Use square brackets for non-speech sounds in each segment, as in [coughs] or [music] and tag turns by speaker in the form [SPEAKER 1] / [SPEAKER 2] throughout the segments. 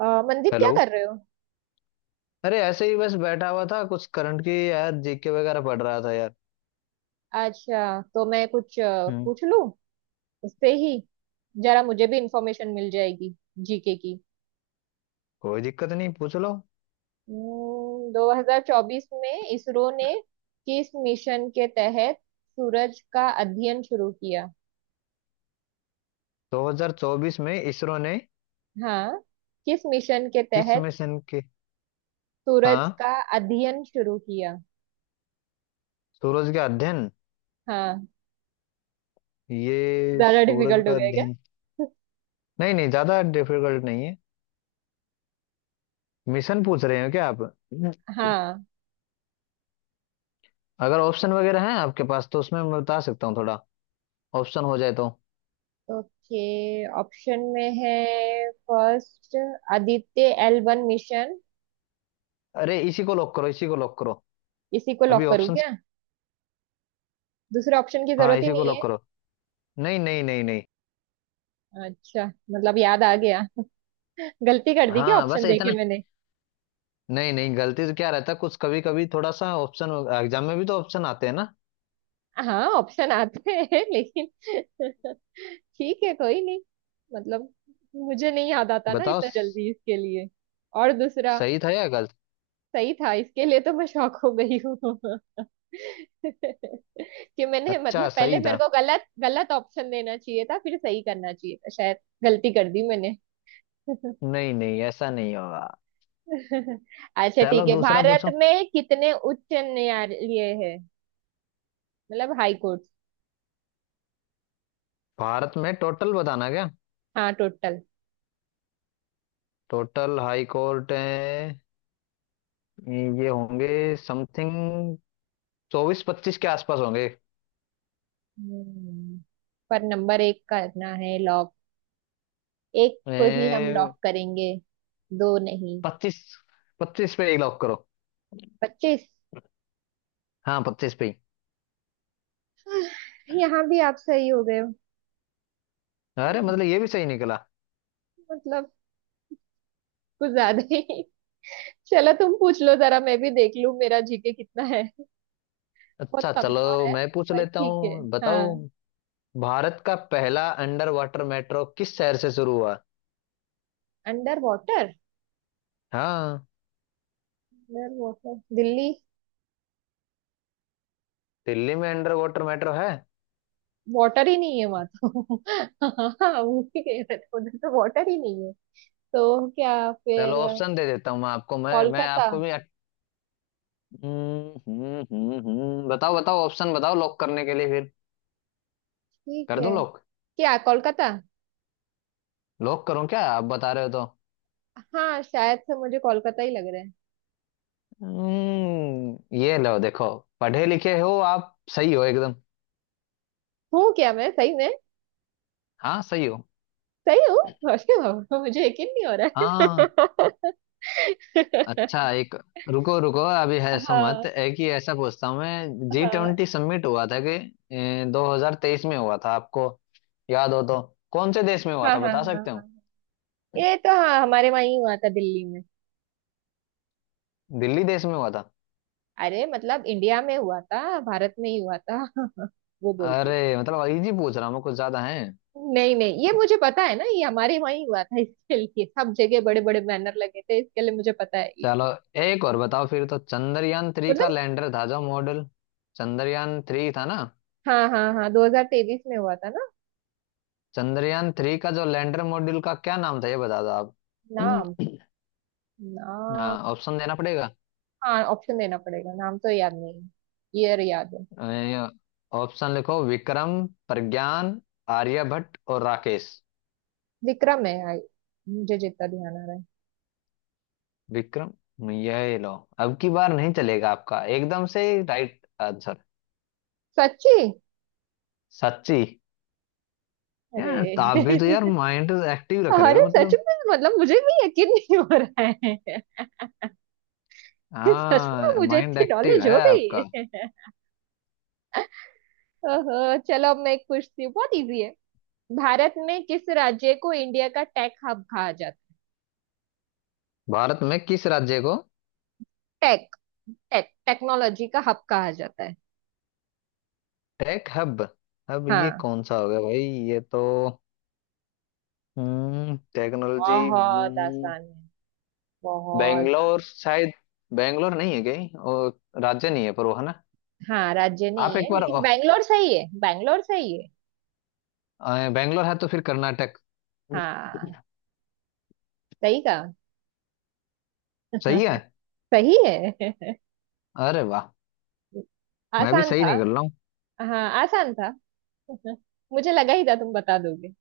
[SPEAKER 1] अ, मंदीप क्या
[SPEAKER 2] हेलो।
[SPEAKER 1] कर रहे हो?
[SPEAKER 2] अरे ऐसे ही बस बैठा हुआ था, कुछ करंट की यार जीके वगैरह पढ़ रहा था यार।
[SPEAKER 1] अच्छा, तो मैं कुछ
[SPEAKER 2] हम्म।
[SPEAKER 1] पूछ लूं उससे ही। जरा मुझे भी इंफॉर्मेशन मिल जाएगी जीके की।
[SPEAKER 2] कोई दिक्कत नहीं, पूछ लो।
[SPEAKER 1] 2024 में इसरो ने किस मिशन के तहत सूरज का अध्ययन शुरू किया?
[SPEAKER 2] 2024 में इसरो ने
[SPEAKER 1] हाँ। किस मिशन के
[SPEAKER 2] किस
[SPEAKER 1] तहत
[SPEAKER 2] मिशन के?
[SPEAKER 1] सूरज
[SPEAKER 2] हाँ,
[SPEAKER 1] का अध्ययन शुरू किया?
[SPEAKER 2] सूरज का अध्ययन।
[SPEAKER 1] हाँ।
[SPEAKER 2] ये
[SPEAKER 1] ज्यादा
[SPEAKER 2] सूरज
[SPEAKER 1] डिफिकल्ट हो
[SPEAKER 2] का
[SPEAKER 1] गया क्या?
[SPEAKER 2] अध्ययन। नहीं नहीं ज्यादा डिफिकल्ट नहीं है। मिशन पूछ रहे हो क्या आप?
[SPEAKER 1] हाँ।
[SPEAKER 2] अगर ऑप्शन वगैरह हैं आपके पास तो उसमें मैं बता सकता हूँ थोड़ा। ऑप्शन हो जाए तो।
[SPEAKER 1] ओके। ऑप्शन में है, first Aditya L one mission.
[SPEAKER 2] अरे इसी को लॉक करो, इसी को लॉक करो।
[SPEAKER 1] इसी को
[SPEAKER 2] अभी
[SPEAKER 1] लॉक करूँ
[SPEAKER 2] ऑप्शन।
[SPEAKER 1] क्या? दूसरे ऑप्शन की
[SPEAKER 2] हाँ,
[SPEAKER 1] जरूरत ही
[SPEAKER 2] इसी को
[SPEAKER 1] नहीं है।
[SPEAKER 2] लॉक करो। नहीं, नहीं।
[SPEAKER 1] अच्छा, मतलब याद आ गया। गलती कर दी क्या
[SPEAKER 2] हाँ बस
[SPEAKER 1] ऑप्शन देके
[SPEAKER 2] इतना।
[SPEAKER 1] मैंने?
[SPEAKER 2] नहीं नहीं, गलती से क्या रहता है कुछ, कभी कभी थोड़ा सा ऑप्शन। एग्जाम में भी तो ऑप्शन आते हैं ना।
[SPEAKER 1] हाँ, ऑप्शन आते हैं लेकिन [laughs] ठीक है कोई नहीं। मतलब, मुझे नहीं याद आता ना
[SPEAKER 2] बताओ।
[SPEAKER 1] इतना जल्दी इसके लिए। और दूसरा
[SPEAKER 2] सही था या गलत?
[SPEAKER 1] सही था, इसके लिए तो मैं शॉक हो गई हूँ। [laughs] कि मैंने
[SPEAKER 2] अच्छा,
[SPEAKER 1] मतलब पहले
[SPEAKER 2] सही
[SPEAKER 1] मेरे
[SPEAKER 2] था।
[SPEAKER 1] को गलत गलत ऑप्शन देना चाहिए था, फिर सही करना चाहिए था शायद। गलती कर दी मैंने। [laughs]
[SPEAKER 2] नहीं नहीं ऐसा नहीं होगा।
[SPEAKER 1] अच्छा
[SPEAKER 2] चलो
[SPEAKER 1] ठीक है,
[SPEAKER 2] दूसरा
[SPEAKER 1] भारत
[SPEAKER 2] पूछो।
[SPEAKER 1] में कितने उच्च न्यायालय है? मतलब हाई कोर्ट।
[SPEAKER 2] भारत में टोटल बताना क्या?
[SPEAKER 1] हाँ, टोटल।
[SPEAKER 2] टोटल हाई कोर्ट है। ये होंगे समथिंग चौबीस पच्चीस के आसपास होंगे।
[SPEAKER 1] हम्म पर नंबर एक करना है लॉक। एक को ही हम
[SPEAKER 2] ए,
[SPEAKER 1] लॉक करेंगे, दो नहीं।
[SPEAKER 2] पच्चीस। पच्चीस पे ही लॉक करो।
[SPEAKER 1] 25।
[SPEAKER 2] हाँ पच्चीस पे ही।
[SPEAKER 1] यहाँ भी आप सही हो गए हो।
[SPEAKER 2] अरे
[SPEAKER 1] हाँ,
[SPEAKER 2] मतलब ये भी सही निकला।
[SPEAKER 1] मतलब कुछ ज्यादा ही। चलो तुम पूछ लो, जरा मैं भी देख लूं मेरा जीके कितना है। बहुत
[SPEAKER 2] अच्छा चलो
[SPEAKER 1] कमजोर है।
[SPEAKER 2] मैं पूछ
[SPEAKER 1] पर
[SPEAKER 2] लेता
[SPEAKER 1] ठीक है,
[SPEAKER 2] हूँ, बताओ।
[SPEAKER 1] हाँ।
[SPEAKER 2] भारत का पहला अंडर वाटर मेट्रो किस शहर से शुरू हुआ?
[SPEAKER 1] Under water?
[SPEAKER 2] हाँ,
[SPEAKER 1] अंडर वाटर दिल्ली।
[SPEAKER 2] दिल्ली में अंडर वाटर मेट्रो है?
[SPEAKER 1] वाटर ही नहीं है वहां तो। [laughs] हाँ, वो भी कह रहे थे उधर तो वाटर ही नहीं है। तो क्या
[SPEAKER 2] चलो
[SPEAKER 1] फिर?
[SPEAKER 2] ऑप्शन दे देता हूँ मैं आपको। मैं
[SPEAKER 1] कोलकाता।
[SPEAKER 2] आपको भी बताओ बताओ, ऑप्शन बताओ लॉक करने के लिए फिर।
[SPEAKER 1] ठीक
[SPEAKER 2] कर
[SPEAKER 1] है।
[SPEAKER 2] दूं लॉक?
[SPEAKER 1] क्या कोलकाता?
[SPEAKER 2] लॉक करूं क्या, आप बता रहे हो तो?
[SPEAKER 1] हाँ, शायद से मुझे कोलकाता ही लग रहा है।
[SPEAKER 2] हम्म, ये लो देखो। पढ़े लिखे हो आप, सही हो एकदम।
[SPEAKER 1] हूँ क्या, मैं सही में?
[SPEAKER 2] हाँ सही हो।
[SPEAKER 1] सही हूँ? अरे बाबा, मुझे यकीन नहीं हो रहा
[SPEAKER 2] हाँ। अच्छा
[SPEAKER 1] है।
[SPEAKER 2] एक, रुको रुको, अभी है
[SPEAKER 1] [laughs]
[SPEAKER 2] ऐसा मत,
[SPEAKER 1] हाँ,
[SPEAKER 2] एक ही ऐसा पूछता हूँ मैं। जी
[SPEAKER 1] हाँ,
[SPEAKER 2] ट्वेंटी समिट हुआ था, कि दो हजार तेईस में हुआ था आपको याद हो तो कौन से देश में हुआ
[SPEAKER 1] हाँ,
[SPEAKER 2] था
[SPEAKER 1] हाँ।
[SPEAKER 2] बता
[SPEAKER 1] हाँ,
[SPEAKER 2] सकते
[SPEAKER 1] हाँ।
[SPEAKER 2] हो?
[SPEAKER 1] ये तो हाँ, हमारे वहाँ ही हुआ था दिल्ली में।
[SPEAKER 2] दिल्ली देश में हुआ था?
[SPEAKER 1] अरे मतलब इंडिया में हुआ था, भारत में ही हुआ था। [laughs] वो बोल रही
[SPEAKER 2] अरे
[SPEAKER 1] हूँ।
[SPEAKER 2] मतलब इजी पूछ रहा हूँ मैं, कुछ ज्यादा है?
[SPEAKER 1] नहीं नहीं, ये मुझे पता है ना, ये हमारे वहां ही हुआ था, इसके लिए सब जगह बड़े बड़े बैनर लगे थे, इसके लिए मुझे पता है ये।
[SPEAKER 2] चलो एक और बताओ फिर तो। चंद्रयान थ्री का
[SPEAKER 1] मतलब
[SPEAKER 2] लैंडर था, जो मॉडल चंद्रयान थ्री था ना,
[SPEAKER 1] हाँ हाँ हाँ, 2023 में हुआ था ना?
[SPEAKER 2] चंद्रयान थ्री का जो लैंडर मॉड्यूल का क्या नाम था ये बता दो आप।
[SPEAKER 1] नाम?
[SPEAKER 2] [coughs] हाँ,
[SPEAKER 1] नाम।
[SPEAKER 2] ऑप्शन देना पड़ेगा।
[SPEAKER 1] हाँ, ऑप्शन देना पड़ेगा, नाम तो याद नहीं। ईयर याद है।
[SPEAKER 2] अ, ऑप्शन लिखो, विक्रम, प्रज्ञान, आर्यभट्ट और राकेश।
[SPEAKER 1] विक्रम है आई। मुझे जितना ध्यान आ रहा है।
[SPEAKER 2] विक्रम, यह लो। अब की बार नहीं चलेगा आपका एकदम से। Right answer.
[SPEAKER 1] सच्ची?
[SPEAKER 2] सच्ची।
[SPEAKER 1] अरे।
[SPEAKER 2] यार तो आप भी तो यार
[SPEAKER 1] [laughs]
[SPEAKER 2] माइंड एक्टिव रख रहे
[SPEAKER 1] अरे
[SPEAKER 2] हो
[SPEAKER 1] सच
[SPEAKER 2] मतलब।
[SPEAKER 1] में, मतलब मुझे भी यकीन नहीं हो रहा है। [laughs] सच में
[SPEAKER 2] हाँ
[SPEAKER 1] मुझे
[SPEAKER 2] माइंड
[SPEAKER 1] इतनी
[SPEAKER 2] एक्टिव
[SPEAKER 1] नॉलेज
[SPEAKER 2] है
[SPEAKER 1] हो गई
[SPEAKER 2] आपका।
[SPEAKER 1] है। [laughs] ओहो। चलो, अब मैं एक पूछती हूँ, बहुत इजी है। भारत में किस राज्य को इंडिया का टेक हब कहा जाता
[SPEAKER 2] भारत में किस राज्य को
[SPEAKER 1] है? टेक टेक टेक्नोलॉजी का हब कहा जाता है।
[SPEAKER 2] Tech hub? हब ये
[SPEAKER 1] हाँ,
[SPEAKER 2] कौन सा होगा भाई? ये तो, हम्म, टेक्नोलॉजी।
[SPEAKER 1] बहुत आसान है, बहुत
[SPEAKER 2] बेंगलोर
[SPEAKER 1] ज्यादा।
[SPEAKER 2] शायद। बेंगलोर नहीं है कहीं और? राज्य नहीं है पर वो है ना।
[SPEAKER 1] हाँ, राज्य
[SPEAKER 2] आप
[SPEAKER 1] नहीं
[SPEAKER 2] एक
[SPEAKER 1] है
[SPEAKER 2] बार
[SPEAKER 1] लेकिन बैंगलोर सही है, बैंगलोर सही है।
[SPEAKER 2] बैंगलोर है तो फिर कर्नाटक।
[SPEAKER 1] हाँ, सही कहा।
[SPEAKER 2] सही है।
[SPEAKER 1] [laughs] सही है।
[SPEAKER 2] अरे वाह।
[SPEAKER 1] [laughs]
[SPEAKER 2] मैं भी
[SPEAKER 1] आसान
[SPEAKER 2] सही
[SPEAKER 1] था।
[SPEAKER 2] निकल रहा हूँ।
[SPEAKER 1] हाँ आसान था। [laughs] मुझे लगा ही था तुम बता दोगे।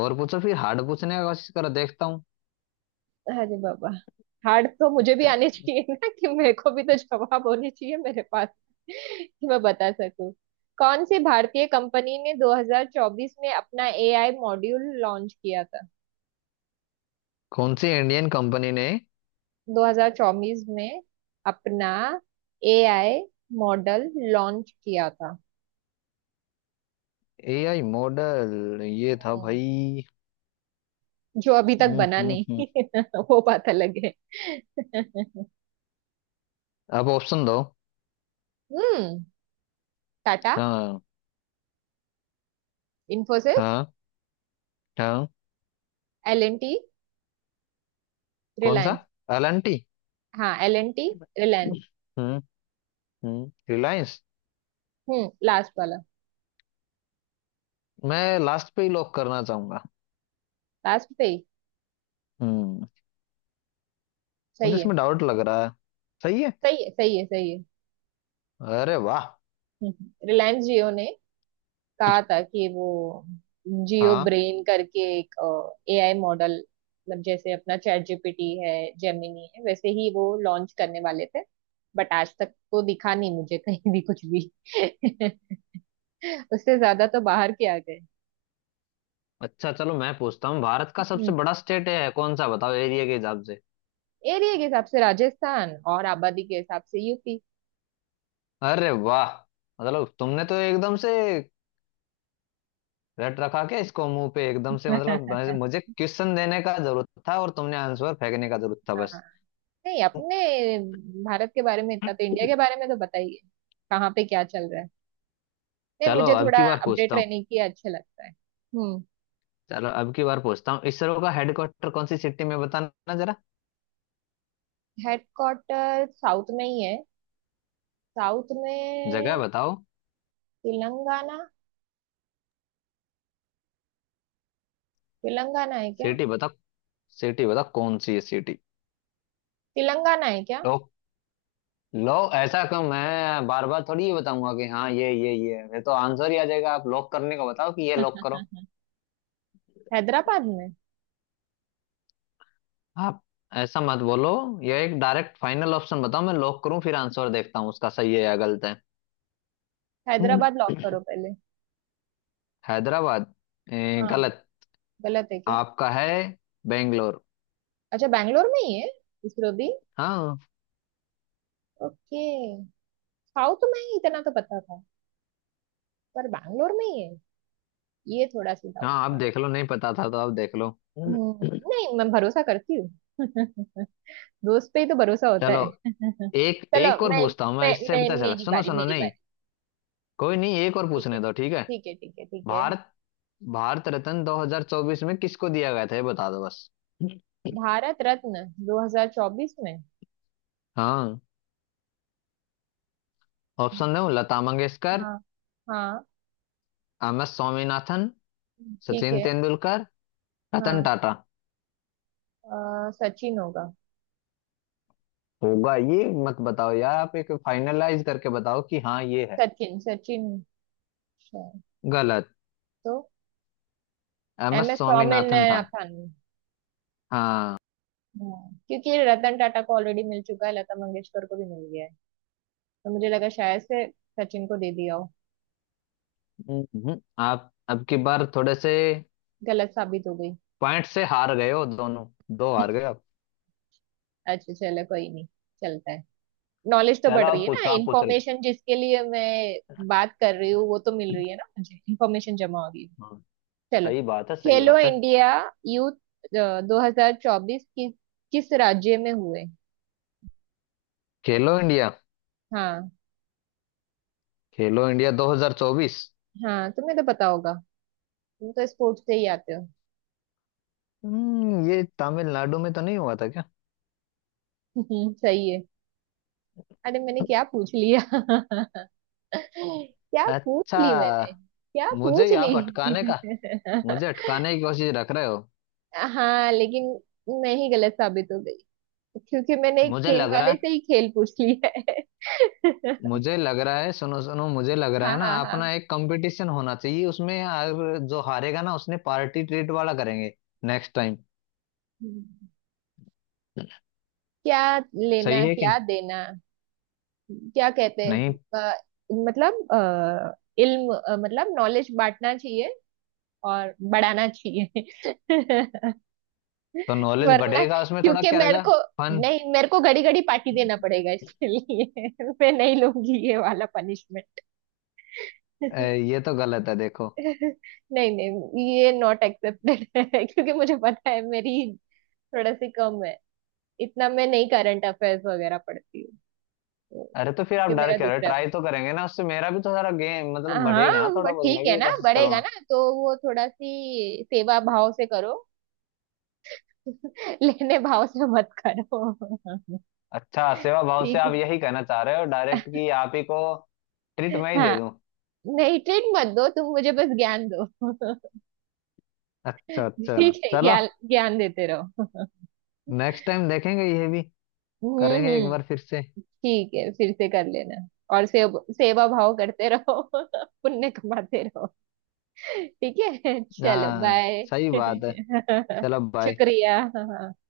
[SPEAKER 2] और पूछो फिर, हार्ड पूछने का कोशिश करो, देखता हूँ।
[SPEAKER 1] अरे बाबा, हार्ड तो मुझे भी आनी चाहिए ना, कि मेरे को भी तो जवाब होने चाहिए मेरे पास [laughs] कि मैं बता सकूं। कौन सी भारतीय कंपनी ने 2024 में अपना एआई मॉड्यूल लॉन्च किया था?
[SPEAKER 2] कौन सी इंडियन कंपनी ने
[SPEAKER 1] 2024 में अपना एआई मॉडल लॉन्च किया था।
[SPEAKER 2] AI model? ये था
[SPEAKER 1] हम्म,
[SPEAKER 2] भाई।
[SPEAKER 1] जो अभी तक
[SPEAKER 2] हम्म
[SPEAKER 1] बना
[SPEAKER 2] हम्म हम्म
[SPEAKER 1] नहीं। [laughs] वो बात अलग है।
[SPEAKER 2] अब ऑप्शन दो।
[SPEAKER 1] हम्म। टाटा।
[SPEAKER 2] हाँ।
[SPEAKER 1] इन्फोसिस।
[SPEAKER 2] हाँ। हाँ।
[SPEAKER 1] L N T.
[SPEAKER 2] कौन सा?
[SPEAKER 1] रिलायंस।
[SPEAKER 2] एलएनटी।
[SPEAKER 1] हाँ, एल एन टी, रिलायंस।
[SPEAKER 2] हम्म हम्म, रिलायंस।
[SPEAKER 1] लास्ट वाला।
[SPEAKER 2] मैं लास्ट पे ही लॉक करना चाहूंगा।
[SPEAKER 1] लास्ट पे ही।
[SPEAKER 2] हम्म। मुझे
[SPEAKER 1] सही है,
[SPEAKER 2] इसमें डाउट लग रहा है। सही है।
[SPEAKER 1] सही है, सही है, सही
[SPEAKER 2] अरे वाह।
[SPEAKER 1] है। रिलायंस जियो ने कहा था कि वो जियो
[SPEAKER 2] हाँ।
[SPEAKER 1] ब्रेन करके एक एआई मॉडल, मतलब जैसे अपना चैट जीपीटी है, जेमिनी है, वैसे ही वो लॉन्च करने वाले थे। बट आज तक तो दिखा नहीं मुझे कहीं भी कुछ भी। [laughs] उससे ज्यादा तो बाहर के आ गए।
[SPEAKER 2] अच्छा चलो मैं पूछता हूँ, भारत का सबसे बड़ा स्टेट है कौन सा बताओ एरिया के हिसाब से?
[SPEAKER 1] एरिया के हिसाब से राजस्थान, और आबादी के हिसाब से यूपी।
[SPEAKER 2] अरे वाह। मतलब तुमने तो एकदम से रट रखा क्या इसको मुंह पे एकदम से। मतलब
[SPEAKER 1] [laughs]
[SPEAKER 2] मुझे मुझे क्वेश्चन देने का जरूरत था और तुमने आंसर फेंकने का जरूरत था
[SPEAKER 1] हाँ।
[SPEAKER 2] बस।
[SPEAKER 1] नहीं, अपने भारत के बारे में इतना तो, इंडिया के बारे में तो बताइए कहाँ पे क्या चल रहा है। नहीं,
[SPEAKER 2] चलो
[SPEAKER 1] मुझे
[SPEAKER 2] अब की
[SPEAKER 1] थोड़ा
[SPEAKER 2] बार
[SPEAKER 1] अपडेट
[SPEAKER 2] पूछता हूँ।
[SPEAKER 1] रहने की अच्छा लगता है। हम्म।
[SPEAKER 2] चलो अब की बार पूछता हूँ, इसरो का हेडक्वार्टर कौन सी सिटी में बताना जरा?
[SPEAKER 1] हेडक्वार्टर साउथ में ही है, साउथ
[SPEAKER 2] जगह
[SPEAKER 1] में।
[SPEAKER 2] बताओ।
[SPEAKER 1] तेलंगाना। तेलंगाना है क्या?
[SPEAKER 2] सिटी बताओ। सिटी बताओ कौन सी है सिटी।
[SPEAKER 1] तेलंगाना है क्या?
[SPEAKER 2] लो। लो ऐसा क्यों, मैं बार बार थोड़ी ये बताऊंगा कि हाँ ये तो आंसर ही आ जाएगा। आप लॉक करने को बताओ कि ये लॉक करो।
[SPEAKER 1] [laughs] हैदराबाद में।
[SPEAKER 2] आप ऐसा मत बोलो। ये एक डायरेक्ट फाइनल ऑप्शन बताओ, मैं लॉक करूं, फिर आंसर देखता हूँ उसका सही है या गलत है। हम्म।
[SPEAKER 1] हैदराबाद लॉक करो पहले।
[SPEAKER 2] हैदराबाद।
[SPEAKER 1] हाँ।
[SPEAKER 2] गलत।
[SPEAKER 1] गलत है क्या?
[SPEAKER 2] आपका है बेंगलोर।
[SPEAKER 1] अच्छा, बैंगलोर में ही है इसरो भी।
[SPEAKER 2] हाँ।
[SPEAKER 1] ओके। साउथ में ही, इतना तो पता था। पर बैंगलोर में ही है, ये थोड़ा सा
[SPEAKER 2] हाँ
[SPEAKER 1] डाउट
[SPEAKER 2] आप
[SPEAKER 1] था।
[SPEAKER 2] देख लो, नहीं पता था तो आप देख लो। हम्म।
[SPEAKER 1] नहीं, मैं भरोसा करती हूँ। [laughs] दोस्त पे ही तो भरोसा होता
[SPEAKER 2] चलो
[SPEAKER 1] है। [laughs]
[SPEAKER 2] एक,
[SPEAKER 1] चलो
[SPEAKER 2] एक और पूछता हूँ मैं, इससे
[SPEAKER 1] मैं
[SPEAKER 2] पता चला।
[SPEAKER 1] मेरी
[SPEAKER 2] सुनो
[SPEAKER 1] बारी,
[SPEAKER 2] सुनो,
[SPEAKER 1] मेरी
[SPEAKER 2] नहीं,
[SPEAKER 1] बारी।
[SPEAKER 2] कोई नहीं, एक और
[SPEAKER 1] ठीक है,
[SPEAKER 2] पूछने दो, ठीक है?
[SPEAKER 1] ठीक है, ठीक है, ठीक है।
[SPEAKER 2] भारत, भारत रत्न 2024 में किसको दिया गया था ये बता दो बस।
[SPEAKER 1] भारत रत्न 2024 में?
[SPEAKER 2] हाँ, ऑप्शन दो। लता मंगेशकर,
[SPEAKER 1] हाँ। हाँ।
[SPEAKER 2] एम एस स्वामीनाथन,
[SPEAKER 1] ठीक
[SPEAKER 2] सचिन
[SPEAKER 1] है।
[SPEAKER 2] तेंदुलकर, रतन
[SPEAKER 1] हाँ,
[SPEAKER 2] टाटा।
[SPEAKER 1] सचिन होगा।
[SPEAKER 2] होगा ये मत बताओ यार, आप एक फाइनलाइज करके बताओ कि हाँ ये है।
[SPEAKER 1] सचिन, सचिन शायद।
[SPEAKER 2] गलत।
[SPEAKER 1] तो
[SPEAKER 2] M S
[SPEAKER 1] M S
[SPEAKER 2] Swaminathan था।
[SPEAKER 1] स्वामीनाथन।
[SPEAKER 2] हाँ।
[SPEAKER 1] हाँ, क्योंकि रतन टाटा को ऑलरेडी मिल चुका है, लता मंगेशकर को भी मिल गया है, तो मुझे लगा शायद से सचिन को दे दिया हो।
[SPEAKER 2] आप अब की बार थोड़े से
[SPEAKER 1] गलत साबित हो गई।
[SPEAKER 2] पॉइंट से हार गए हो दोनों। दो हार
[SPEAKER 1] [laughs]
[SPEAKER 2] गए आप।
[SPEAKER 1] अच्छा चलो कोई नहीं, चलता है। नॉलेज तो
[SPEAKER 2] चलो
[SPEAKER 1] बढ़ रही
[SPEAKER 2] आप
[SPEAKER 1] है ना,
[SPEAKER 2] पूछो, आप पूछ रहे थे।
[SPEAKER 1] इंफॉर्मेशन जिसके लिए मैं बात कर रही हूँ वो तो मिल रही है ना, मुझे इंफॉर्मेशन जमा हो रही है।
[SPEAKER 2] हाँ,
[SPEAKER 1] चलो।
[SPEAKER 2] सही बात है, सही
[SPEAKER 1] खेलो
[SPEAKER 2] बात है।
[SPEAKER 1] इंडिया यूथ 2024 किस किस राज्य में हुए?
[SPEAKER 2] खेलो इंडिया।
[SPEAKER 1] हाँ
[SPEAKER 2] खेलो इंडिया 2024।
[SPEAKER 1] हाँ, तुम्हें तो पता होगा, तुम तो स्पोर्ट्स से ही आते हो।
[SPEAKER 2] हम्म, ये तमिलनाडु में तो नहीं हुआ था क्या?
[SPEAKER 1] [laughs] सही है। अरे मैंने क्या पूछ लिया। [laughs] क्या पूछ
[SPEAKER 2] अच्छा,
[SPEAKER 1] ली मैंने, क्या
[SPEAKER 2] मुझे
[SPEAKER 1] पूछ
[SPEAKER 2] ही
[SPEAKER 1] ली।
[SPEAKER 2] आप अटकाने का, मुझे अटकाने की कोशिश रख रहे हो?
[SPEAKER 1] [laughs] हाँ लेकिन मैं ही गलत साबित हो गई, क्योंकि मैंने एक
[SPEAKER 2] मुझे
[SPEAKER 1] खेल
[SPEAKER 2] लग रहा
[SPEAKER 1] वाले
[SPEAKER 2] है।
[SPEAKER 1] से ही खेल पूछ ली है। [laughs]
[SPEAKER 2] मुझे लग रहा है, सुनो सुनो, मुझे लग रहा
[SPEAKER 1] हाँ,
[SPEAKER 2] है ना,
[SPEAKER 1] हाँ, हाँ।
[SPEAKER 2] अपना एक कंपटीशन होना चाहिए उसमें यार। जो हारेगा ना उसने पार्टी ट्रीट वाला करेंगे नेक्स्ट टाइम।
[SPEAKER 1] हम्म। क्या
[SPEAKER 2] सही
[SPEAKER 1] लेना
[SPEAKER 2] है कि
[SPEAKER 1] क्या
[SPEAKER 2] नहीं?
[SPEAKER 1] देना। क्या कहते
[SPEAKER 2] नहीं
[SPEAKER 1] हैं? अ, मतलब इल्म, मतलब नॉलेज बांटना चाहिए और बढ़ाना चाहिए। [laughs]
[SPEAKER 2] तो, नॉलेज
[SPEAKER 1] वरना,
[SPEAKER 2] बढ़ेगा उसमें, थोड़ा
[SPEAKER 1] क्योंकि
[SPEAKER 2] क्या
[SPEAKER 1] मेरे
[SPEAKER 2] रहेगा।
[SPEAKER 1] को,
[SPEAKER 2] फन।
[SPEAKER 1] नहीं मेरे को घड़ी घड़ी पार्टी देना पड़ेगा इसके लिए। [laughs] मैं नहीं लूंगी ये वाला पनिशमेंट। [laughs]
[SPEAKER 2] ये तो गलत है देखो।
[SPEAKER 1] नहीं नहीं, ये नॉट एक्सेप्टेड है, क्योंकि मुझे पता है मेरी थोड़ा सी कम है, इतना मैं नहीं करंट अफेयर्स वगैरह पढ़ती हूँ, तो
[SPEAKER 2] अरे तो फिर आप
[SPEAKER 1] क्योंकि
[SPEAKER 2] डर
[SPEAKER 1] मेरा
[SPEAKER 2] क्या रहे,
[SPEAKER 1] दूसरा।
[SPEAKER 2] ट्राई तो करेंगे ना, उससे मेरा भी तो सारा गेम मतलब
[SPEAKER 1] हाँ
[SPEAKER 2] बढ़ेगा ना
[SPEAKER 1] वो
[SPEAKER 2] थोड़ा बहुत, मैं
[SPEAKER 1] ठीक है
[SPEAKER 2] भी
[SPEAKER 1] ना,
[SPEAKER 2] कोशिश
[SPEAKER 1] बढ़ेगा
[SPEAKER 2] करूंगा।
[SPEAKER 1] ना तो वो थोड़ा सी सेवा भाव से करो। [laughs] लेने भाव से मत करो।
[SPEAKER 2] अच्छा,
[SPEAKER 1] [laughs]
[SPEAKER 2] सेवा भाव से
[SPEAKER 1] ठीक है।
[SPEAKER 2] आप यही कहना चाह रहे हो डायरेक्ट कि आप ही को ट्रीट मैं ही दे
[SPEAKER 1] हाँ।
[SPEAKER 2] दूं?
[SPEAKER 1] नहीं, ट्रीट मत दो तुम मुझे, बस ज्ञान दो। [laughs]
[SPEAKER 2] अच्छा अच्छा।
[SPEAKER 1] ठीक है,
[SPEAKER 2] चलो
[SPEAKER 1] ज्ञान ज्ञान देते रहो।
[SPEAKER 2] नेक्स्ट टाइम देखेंगे, ये भी
[SPEAKER 1] हम्म,
[SPEAKER 2] करेंगे एक
[SPEAKER 1] हम्म।
[SPEAKER 2] बार फिर से।
[SPEAKER 1] ठीक है, फिर से कर लेना। और सेवा भाव करते रहो। [laughs] पुण्य कमाते रहो। ठीक है, चलो
[SPEAKER 2] हाँ
[SPEAKER 1] बाय।
[SPEAKER 2] सही बात है।
[SPEAKER 1] [laughs]
[SPEAKER 2] चलो भाई।
[SPEAKER 1] शुक्रिया, हाँ हाँ।